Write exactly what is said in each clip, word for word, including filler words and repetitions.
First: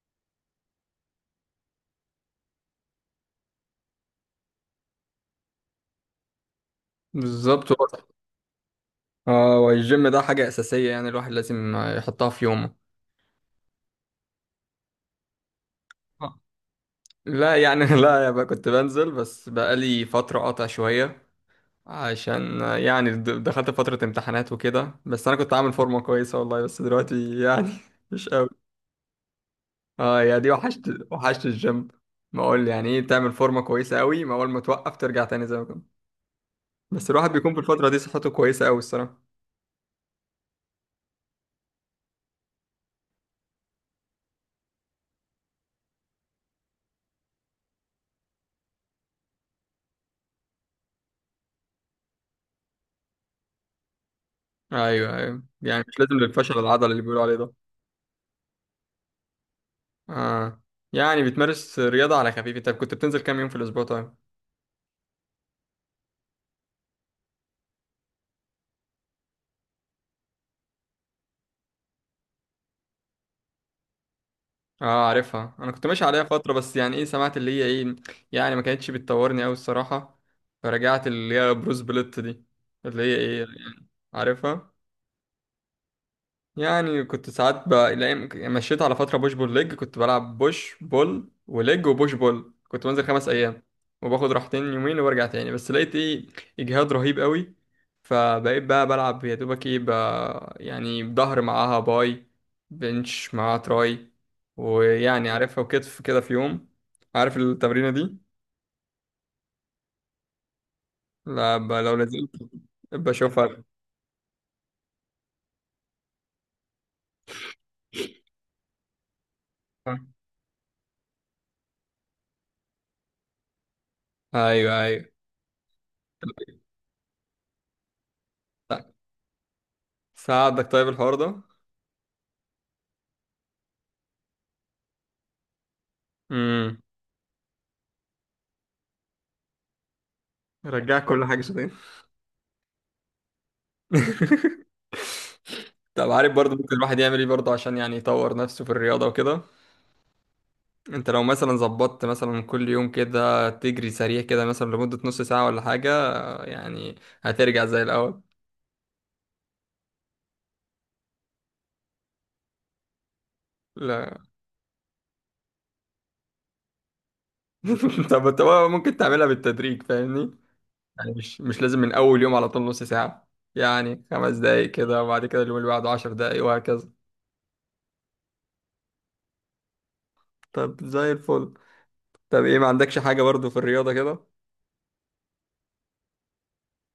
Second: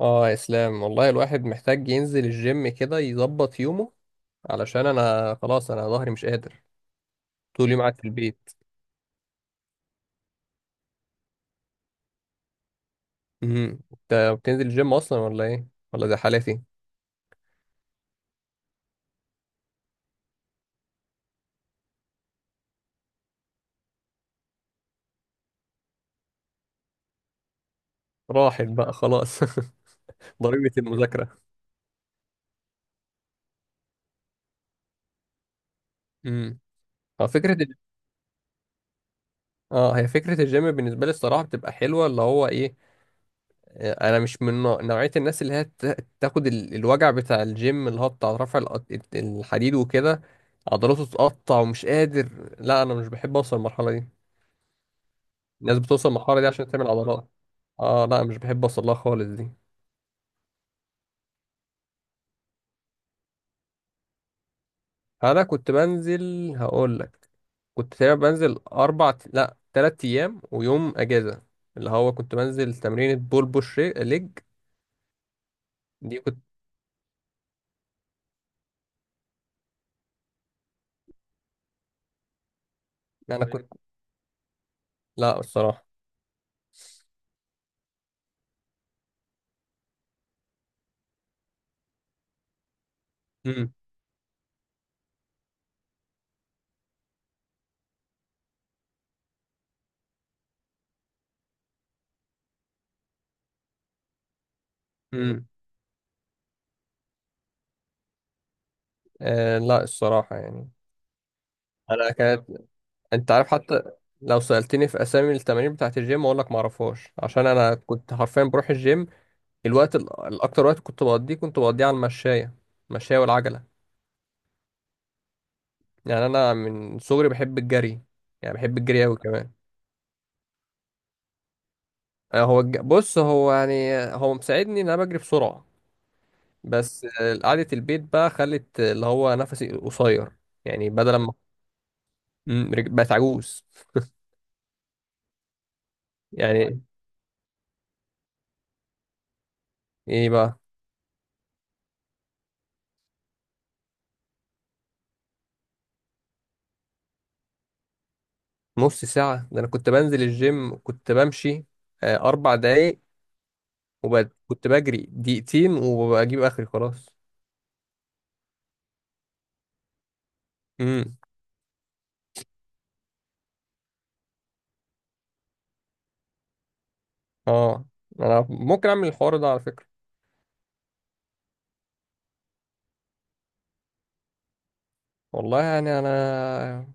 اه، يا اسلام، والله الواحد محتاج ينزل الجيم كده يظبط يومه. علشان انا خلاص، انا ظهري مش قادر. بالظبط. طول يوم قاعد في البيت. اه، والجيم ده حاجة أساسية، يعني الواحد لازم يحطها في يومه. امم انت بتنزل الجيم اصلا ولا ايه؟ ولا زي حالتي؟ لا يعني لا يا بقى، كنت بنزل بس بقالي فترة قاطع شوية، عشان يعني د- دخلت فترة امتحانات وكده، بس أنا كنت عامل فورمة كويسة والله، بس دلوقتي يعني مش قوي. راحت بقى خلاص. اه يا دي ضريبة وحشت. المذاكرة. وحشت الجيم. ما أقول يعني إيه، تعمل فورمة كويسة قوي، ما أول ما توقف ترجع تاني زي ما كنت. امم. بس اه الواحد بيكون فكرة في ال- الفترة دي صحته كويسة قوي الصراحة. اه هي فكرة الجيم بالنسبة لي الصراحة بتبقى حلوة، اللي هو ايه. آه، انا مش من نوع- نوعية الناس اللي هي ت- تاخد ال- الوجع بتاع الجيم، اللي هو بتاع رفع الأط- الحديد وكده. عضلاته تتقطع ومش قادر. لا، انا مش بحب اوصل للمرحلة دي. أيوه، أيوه، الناس يعني مش بتوصل لازم للمرحلة دي للفشل عشان تعمل العضلي اللي بيقولوا عضلات. عليه ده. اه، لا، مش بحب اوصل لها خالص دي. اه، يعني بتمارس رياضة على خفيف؟ انت كنت بتنزل كام يوم في الاسبوع طيب؟ انا كنت بنزل، هقول لك. كنت تقريبا بنزل اربع، لا تلات ايام، ويوم اجازة. اللي هو كنت بنزل تمرينة بول بوش ري- ليج. اه، عارفها، انا كنت ماشي دي عليها كنت. فترة، بس يعني ايه، سمعت اللي هي ايه. يعني ما كانتش بتطورني قوي الصراحة. فرجعت اللي هي بروس بليت دي. اللي هي ايه انا كنت. يعني، عارفها. لا، الصراحة. يعني كنت ساعات ب... الأيام- مشيت على فترة بوش بول ليج، كنت بلعب بوش بول وليج وبوش بول، كنت بنزل خمس أيام، امم. وباخد راحتين يومين وبرجع تاني، بس لقيت إيه، إجهاد رهيب قوي. فبقيت بقى بلعب يا دوبك إيه ب... يعني ظهر معاها باي، بنش معاها تراي، ويعني امم. عارفها، وكتف كده في يوم. عارف التمرينة دي؟ آه، لا، الصراحة يعني. لا، ب... لو انا نزلت كانت. انت عارف بشوفها. حتى، لو سألتني في اسامي التمارين بتاعت الجيم، اقول لك ما اعرفهاش، عشان انا كنت حرفيا بروح الجيم. الوقت ال- الاكتر وقت كنت بقضيه كنت بقضيه على المشاية. المشاية والعجلة. أيوه، أيوه. يعني انا من صغري بحب الجري. يعني بحب الجري قوي كمان. ساعدك طيب الحوار ده؟ آه، هو الج... بص، هو يعني هو مساعدني ان انا بجري بسرعه. امم. بس آه، قعده البيت بقى خلت اللي هو نفسي قصير. يعني رجعك بدل كل ما. حاجة. مم، رج- بقت عجوز. طب عارف برضه، ممكن يعني الواحد يعمل ايه برضه عشان يعني يطور نفسه في الرياضة وكده؟ ايه بقى؟ انت لو مثلا ظبطت مثلا كل يوم كده تجري سريع كده مثلا لمدة نص ساعة ولا حاجة، يعني هترجع زي الأول. نص ساعه ده؟ انا كنت بنزل الجيم، كنت بمشي آه، اربع دقايق. لا. وكنت وكنت بجري دقيقتين وبجيب اخري خلاص. طب انت بقى ممكن تعملها بالتدريج، فاهمني؟ يعني امم. مش مش لازم من أول يوم على طول نص ساعة. يعني خمس دقايق كده، وبعد كده اليوم اللي بعده عشر دقايق وهكذا. اه، انا ممكن اعمل الحوار ده على فكره. طب زي الفل. طب ايه، ما عندكش حاجة برضه في الرياضة كده؟ والله يعني انا.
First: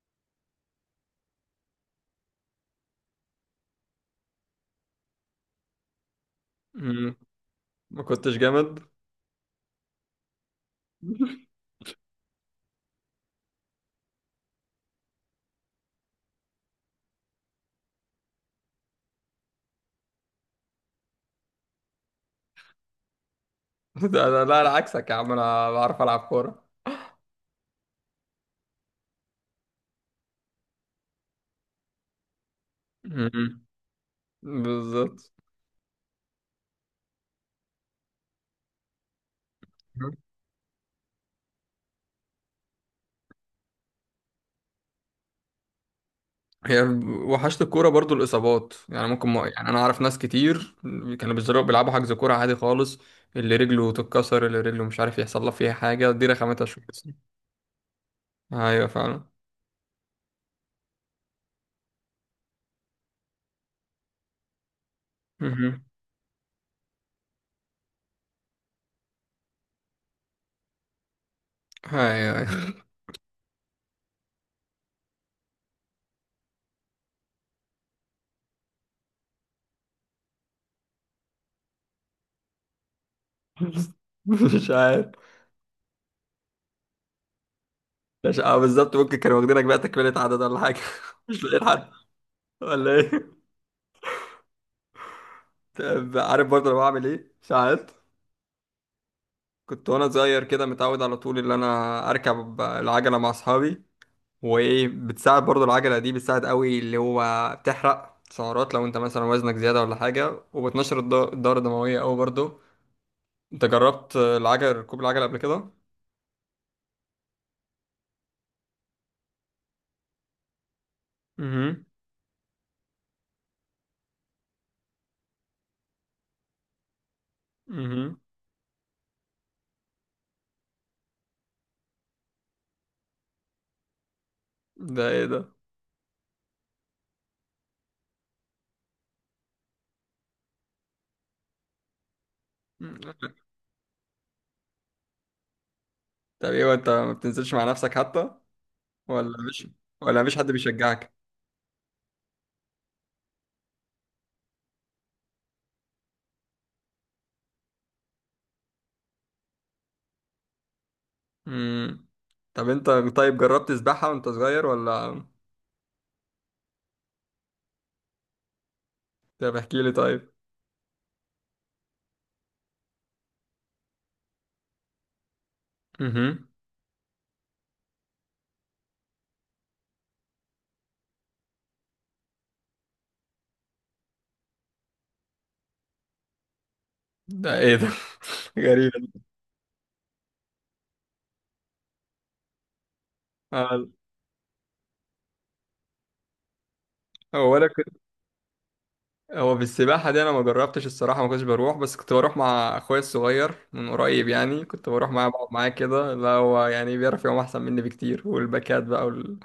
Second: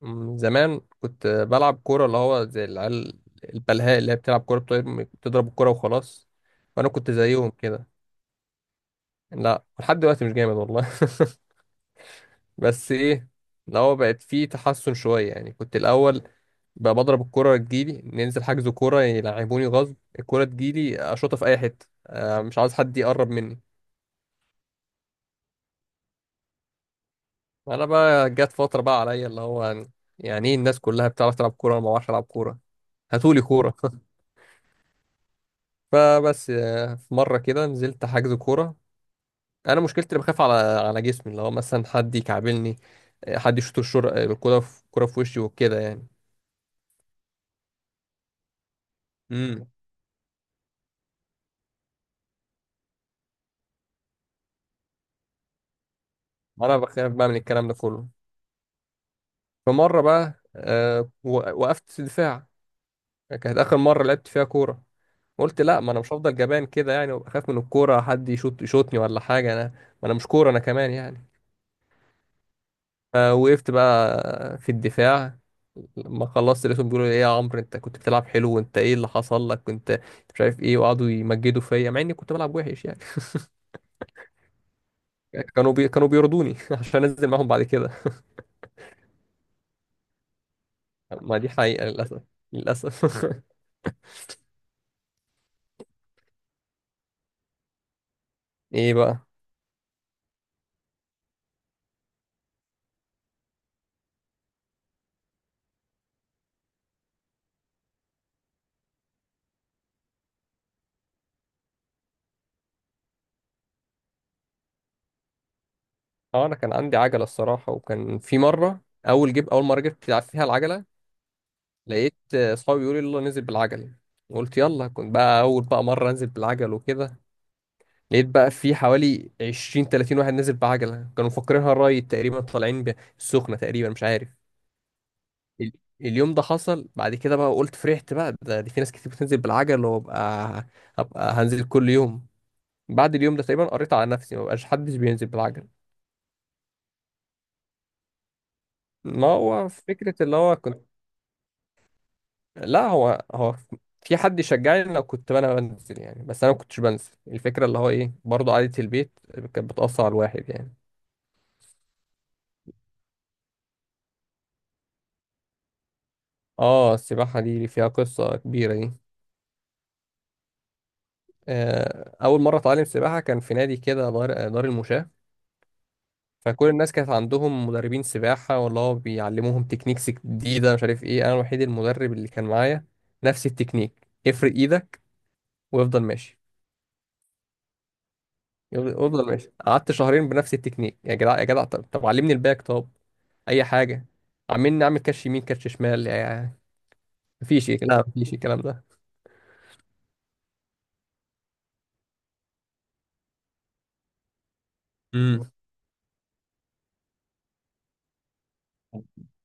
مم، زمان كنت بلعب كورة، اللي هو زي العيال البلهاء اللي هي بتلعب كورة، بتضرب بتضرب الكورة وخلاص. وأنا كنت مم. زيهم كده. ما كنتش جامد؟ لا، لحد دلوقتي مش جامد والله. بس إيه؟ اللي هو بقت فيه تحسن شوية، يعني كنت الأول بقى بضرب الكورة، تجيلي ننزل حجز كورة، يلعبوني غصب، الكورة تجيلي أشوطها في أي حتة. آه، مش عاوز حد يقرب مني. ده انا، لا، انا عكسك يا عم، انا بعرف العب كوره. أنا بقى جت فترة بقى عليا اللي هو، يعني إيه، الناس كلها بتعرف تلعب كورة وأنا ما بعرفش ألعب كورة. هاتولي مم. كورة. بالظبط. فبس آه، في مرة كده نزلت حجز كورة. أنا مشكلتي اللي بخاف على على جسمي، اللي هو مثلا حد يكعبلني. آه، حد يشوط الشر، آه، الكورة في الكورة في وشي وكده يعني. هي. وحشت الكوره برضو، الاصابات يعني ممكن، ما امم. يعني انا اعرف ناس كتير كانوا بيزرقوا بيلعبوا حجز كوره عادي خالص، اللي رجله تتكسر، اللي رجله مش عارف يحصل له فيها حاجه، دي رخامتها أنا شويه. بخاف بقى من الكلام ده كله. ايوه فعلا فمرة بقى آه، و- وقفت دفاع. كانت آخر مرة لعبت فيها كورة. قلت لا، مهم. ما أنا مش هفضل جبان كده يعني وأخاف من الكورة، حد يشوط يشوطني ولا حاجة، أنا ما أنا مش كورة أنا كمان يعني. ايوه، أيوة. فوقفت بقى في الدفاع. لما خلصت لقيتهم بيقولوا لي، ايه يا عمرو، انت كنت بتلعب حلو، وانت ايه اللي حصل لك، كنت مش عارف ايه. وقعدوا يمجدوا فيا مع اني كنت بلعب وحش يعني. مش عارف. كانوا بي... كانوا بيرضوني عشان انزل معاهم بعد كده. مش، اه بالظبط، ممكن كانوا واخدينك بقى تكمله عدد ولا حاجه، ما مش دي لاقيين حقيقة حد. للاسف. ولا للاسف. ايه؟ طب عارف برضه انا بعمل ايه ساعات؟ ايه بقى؟ كنت وانا صغير كده، متعود على طول ان انا اركب العجله مع اصحابي. وايه، بتساعد برضو العجله دي، بتساعد قوي اللي هو، بتحرق سعرات لو انت مثلا وزنك زياده ولا حاجه، وبتنشر الد- الدوره الدمويه قوي برضو. انت جربت العجله ركوب العجله قبل كده؟ اه، انا كان عندي عجلة الصراحة، وكان في مرة، اول جيب اول مرة جبت لعب فيها العجلة، امم. لقيت آه، اصحابي بيقولوا لي يلا ننزل بالعجلة. قلت يلا. كنت بقى اول بقى مرة انزل بالعجل وكده، امم. لقيت بقى في حوالي عشرين تلاتين واحد نازل بعجله، كانوا مفكرينها الرايد تقريبا، طالعين ب- السخنه تقريبا، مش عارف. ده ايه ده؟ ال- اليوم ده حصل بعد كده بقى. قلت فرحت بقى، ده دي في ناس كتير بتنزل بالعجل، وابقى هبقى هنزل كل يوم. مم. بعد اليوم ده تقريبا قريت على نفسي، ما بقاش حدش بينزل بالعجل. طب ايه وانت ما بتنزلش مع نفسك حتى؟ ما ولا مش هو فكره ولا اللي مفيش حد هو كنت. بيشجعك؟ لا، هو هو في حد يشجعني لو كنت انا بنزل يعني، بس انا ما كنتش بنزل، الفكره اللي هو ايه برضه قعده البيت كانت بتاثر على الواحد يعني. امم. طب انت طيب جربت سباحه وانت صغير ولا؟ اه، السباحه دي فيها قصه كبيره دي. طب احكي لي طيب. آه، أول مرة أتعلم سباحة كان في نادي كده، دار دار المشاة. امم. فكل الناس كانت عندهم مدربين سباحة والله، هو بيعلموهم تكنيكس جديدة مش عارف إيه، أنا الوحيد المدرب اللي كان معايا نفس التكنيك، افرد إيدك وافضل ماشي. ده ايه ده؟ يفضل- غريب. افضل ماشي. قعدت شهرين بنفس التكنيك. يا جدع، يا جدع، طب, طب علمني الباك، طب أي آه. حاجة. عمالين نعمل كاتش يمين كاتش شمال يعني. هو انا مفيش إيه، كنت لا، مفيش الكلام ده. هو في السباحه دي انا ما جربتش الصراحه، ما كنتش بروح، بس كنت بروح مع اخويا الصغير من قريب، يعني كنت بروح معاه بقعد امم. معاه كده، لا هو يعني بيعرف يعوم احسن مني بكتير، والباكات بقى وال...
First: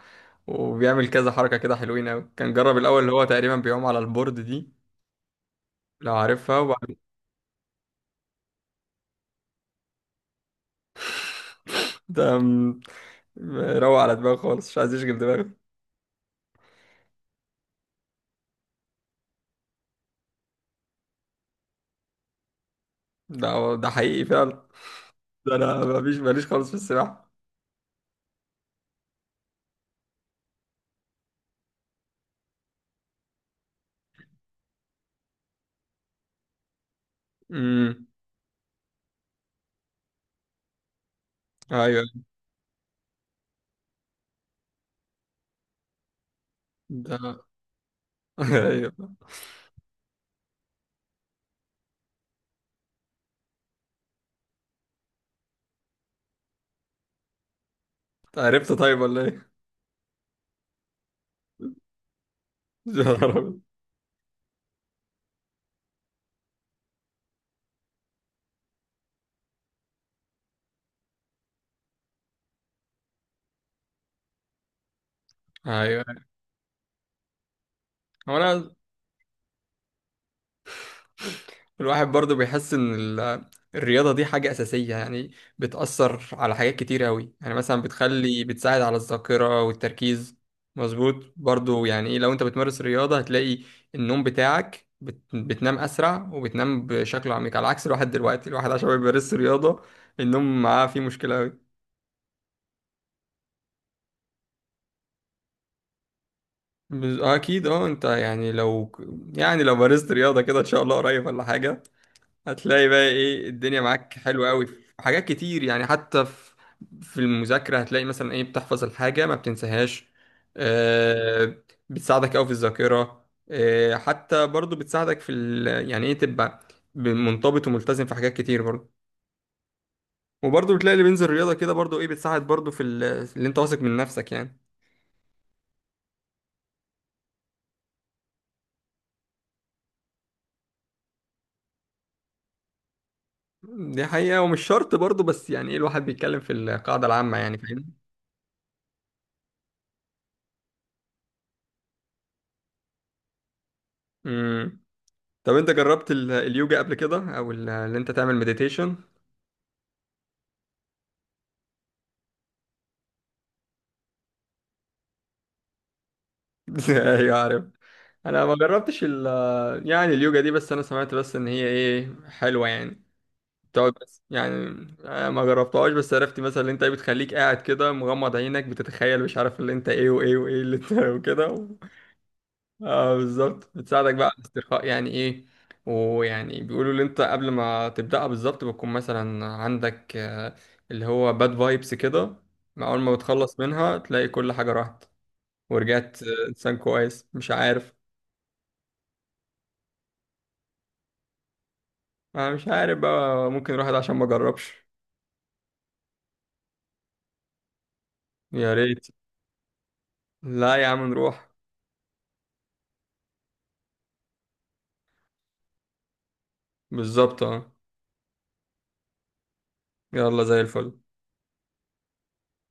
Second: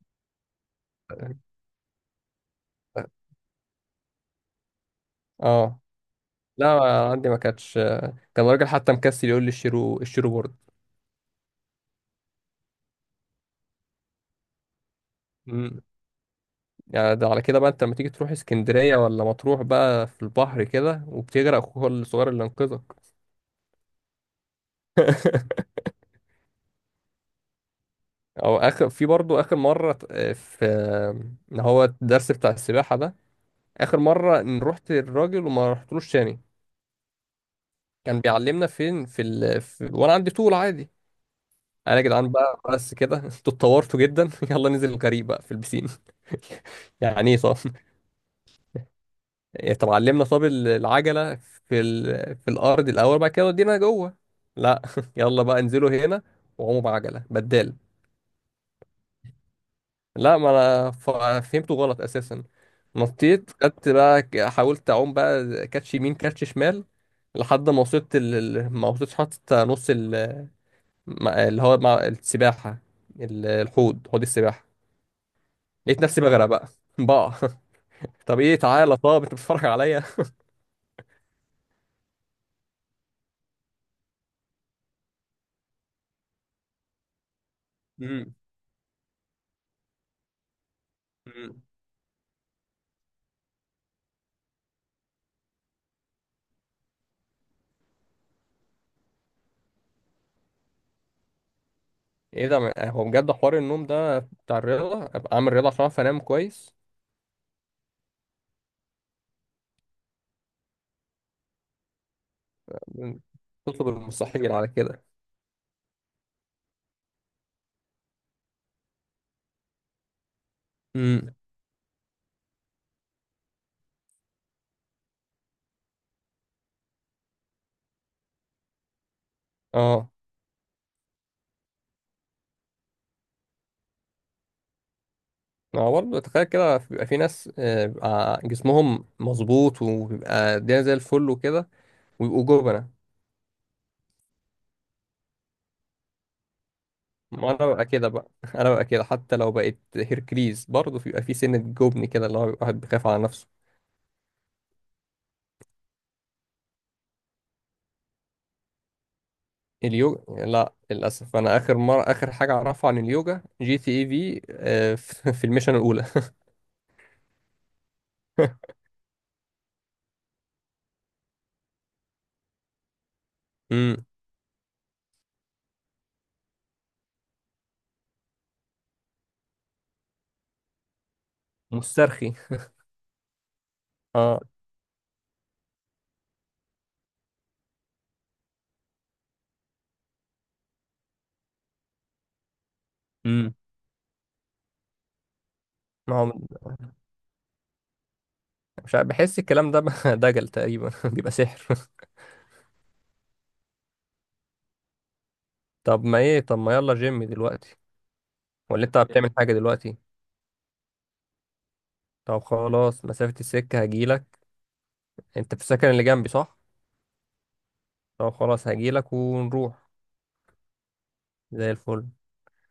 وبيعمل كذا حركه كده، حلوين قوي، كان جرب الاول اللي هو تقريبا بيعوم على البورد دي، اه، لو عارفها، لا، وبعد عندي ما كانتش. كان راجل حتى مكسل، يقول لي اشتروا اشتروا بورد. ده م- روق على دماغه خالص، مش عايز يشغل دماغه. مم. يعني ده على كده بقى انت لما تيجي تروح اسكندرية ولا مطروح بقى، في البحر كده وبتغرق اخوك الصغير اللي انقذك. ده هو ده حقيقي فعلا. ده انا مفيش، ماليش خالص في السباحه. او اخر في برضو، اخر مرة ت- آه، في، اللي هو الدرس بتاع السباحة ده، اخر مرة ان رحت الراجل وما رحتلوش تاني. امم. كان بيعلمنا فين في، ال... في... وانا عندي طول عادي. انا يا ايوه. جدعان بقى، بس كده. انتوا اتطورتوا جدا. يلا ننزل الغريق بقى في البسين. يعني ايه ده صح؟ ايوه. إيه، طب علمنا طب العجلة في ال... في الأرض الأول، بعد كده ودينا جوه. لا. يلا بقى، انزلوا هنا وقوموا بعجلة بدال. عرفت طيب ولا ايه؟ لا، ما أنا ف... فهمته غلط أساسا. يا نهار نطيت أبيض. خدت بقى، ك- حاولت أعوم بقى كاتش يمين كاتش شمال، لحد ما وصلت ال... ال- ما وصلتش حتى نص ال... ما- اللي هو مع السباحة، ال- الحوض حوض السباحة. لقيت ايوه. نفسي بغرق بقى. بقى هو طب ايه، انا تعالى، طب انت بتتفرج عليا؟ الواحد برضو بيحس ان ال- الرياضه دي حاجه اساسيه، يعني بتاثر على حاجات كتير قوي، يعني مثلا مم. بتخلي، بتساعد على الذاكره والتركيز. مظبوط برضو. يعني إيه، لو انت بتمارس رياضه، هتلاقي النوم بتاعك بت... بتنام اسرع وبتنام بشكل عميق، على عكس الواحد دلوقتي، الواحد عشان ما بيمارس رياضه، النوم معاه فيه مشكله قوي. ايه ده من- هو بجد حوار النوم ده بتاع الرياضة؟ ابقى اعمل رياضة عشان اعرف انام كويس. بز- اكيد. اه، انت يعني لو يعني لو مارست رياضه كده ان شاء الله قريب ولا حاجه، هتلاقي بقى ايه الدنيا تطلب معاك حلوة المستحيل قوي على في كده. حاجات كتير، يعني حتى في في المذاكرة هتلاقي مثلا ايه، بتحفظ الحاجة ما بتنساهاش. امم. آه، بتساعدك قوي في الذاكرة. آه، حتى برضو بتساعدك في ال... يعني ايه، تبقى ب- منضبط وملتزم في حاجات كتير برضو. اه. وبرضو بتلاقي اللي بينزل رياضة كده برضو ايه، بتساعد برضو في ال... اللي انت واثق من نفسك يعني. ما هو برضه تخيل كده، بيبقى في ناس آه، بيبقى جسمهم مظبوط وبيبقى الدنيا زي الفل وكده، ويبقوا جبنة. دي حقيقة، ومش شرط برضو، بس يعني ايه الواحد بيتكلم في القاعدة العامة، ما يعني انا ببقى فاهم. كده بقى. انا ببقى كده، حتى لو بقيت هيركليز برضه بيبقى في سنة جبن كده، اللي هو بيبقى واحد بيخاف على نفسه. مم. طب انت جربت ال- اليوجا قبل كده، او ال- اللي انت تعمل مديتيشن؟ اليوجا لا، للاسف، انا اخر مرة اخر حاجة اعرفها عن اليوجا جي تي اي في، آه. في الميشن الاولى. ايوه عارف. انا ما جربتش ال يعني اليوجا دي، بس انا سمعت بس ان هي ايه حلوه، يعني بتقعد مم. بس يعني. آه، ما جربتهاش، بس عرفت مثلا اللي انت إيه بتخليك قاعد كده مغمض عينك، بتتخيل مش عارف اللي انت ايه وايه وايه اللي انت وكده. و... مسترخي. اه بالظبط، بتساعدك بقى على اه. الاسترخاء، يعني ايه. ويعني بيقولوا اللي انت قبل ما تبدأها بالظبط بتكون مثلا عندك آه، اللي هو باد فايبس كده، مع اول ما امم. بتخلص منها تلاقي كل حاجة راحت ما ورجعت آه، هو انسان كويس، مش عارف. مش عارف، بحس الكلام ده دجل تقريبا. بيبقى سحر. انا مش عارف بقى، ممكن نروح ده عشان ما جربش. طب ما ايه، طب ما يلا جيم دلوقتي؟ يا ولا انت ريت. بتعمل حاجة دلوقتي؟ لا يا عم، نروح. طب خلاص، مسافة السكة، هجيلك. انت في السكن اللي جنبي صح؟ بالظبط اه. طب خلاص، هجيلك ونروح. يلا زي الفل. زي الفل.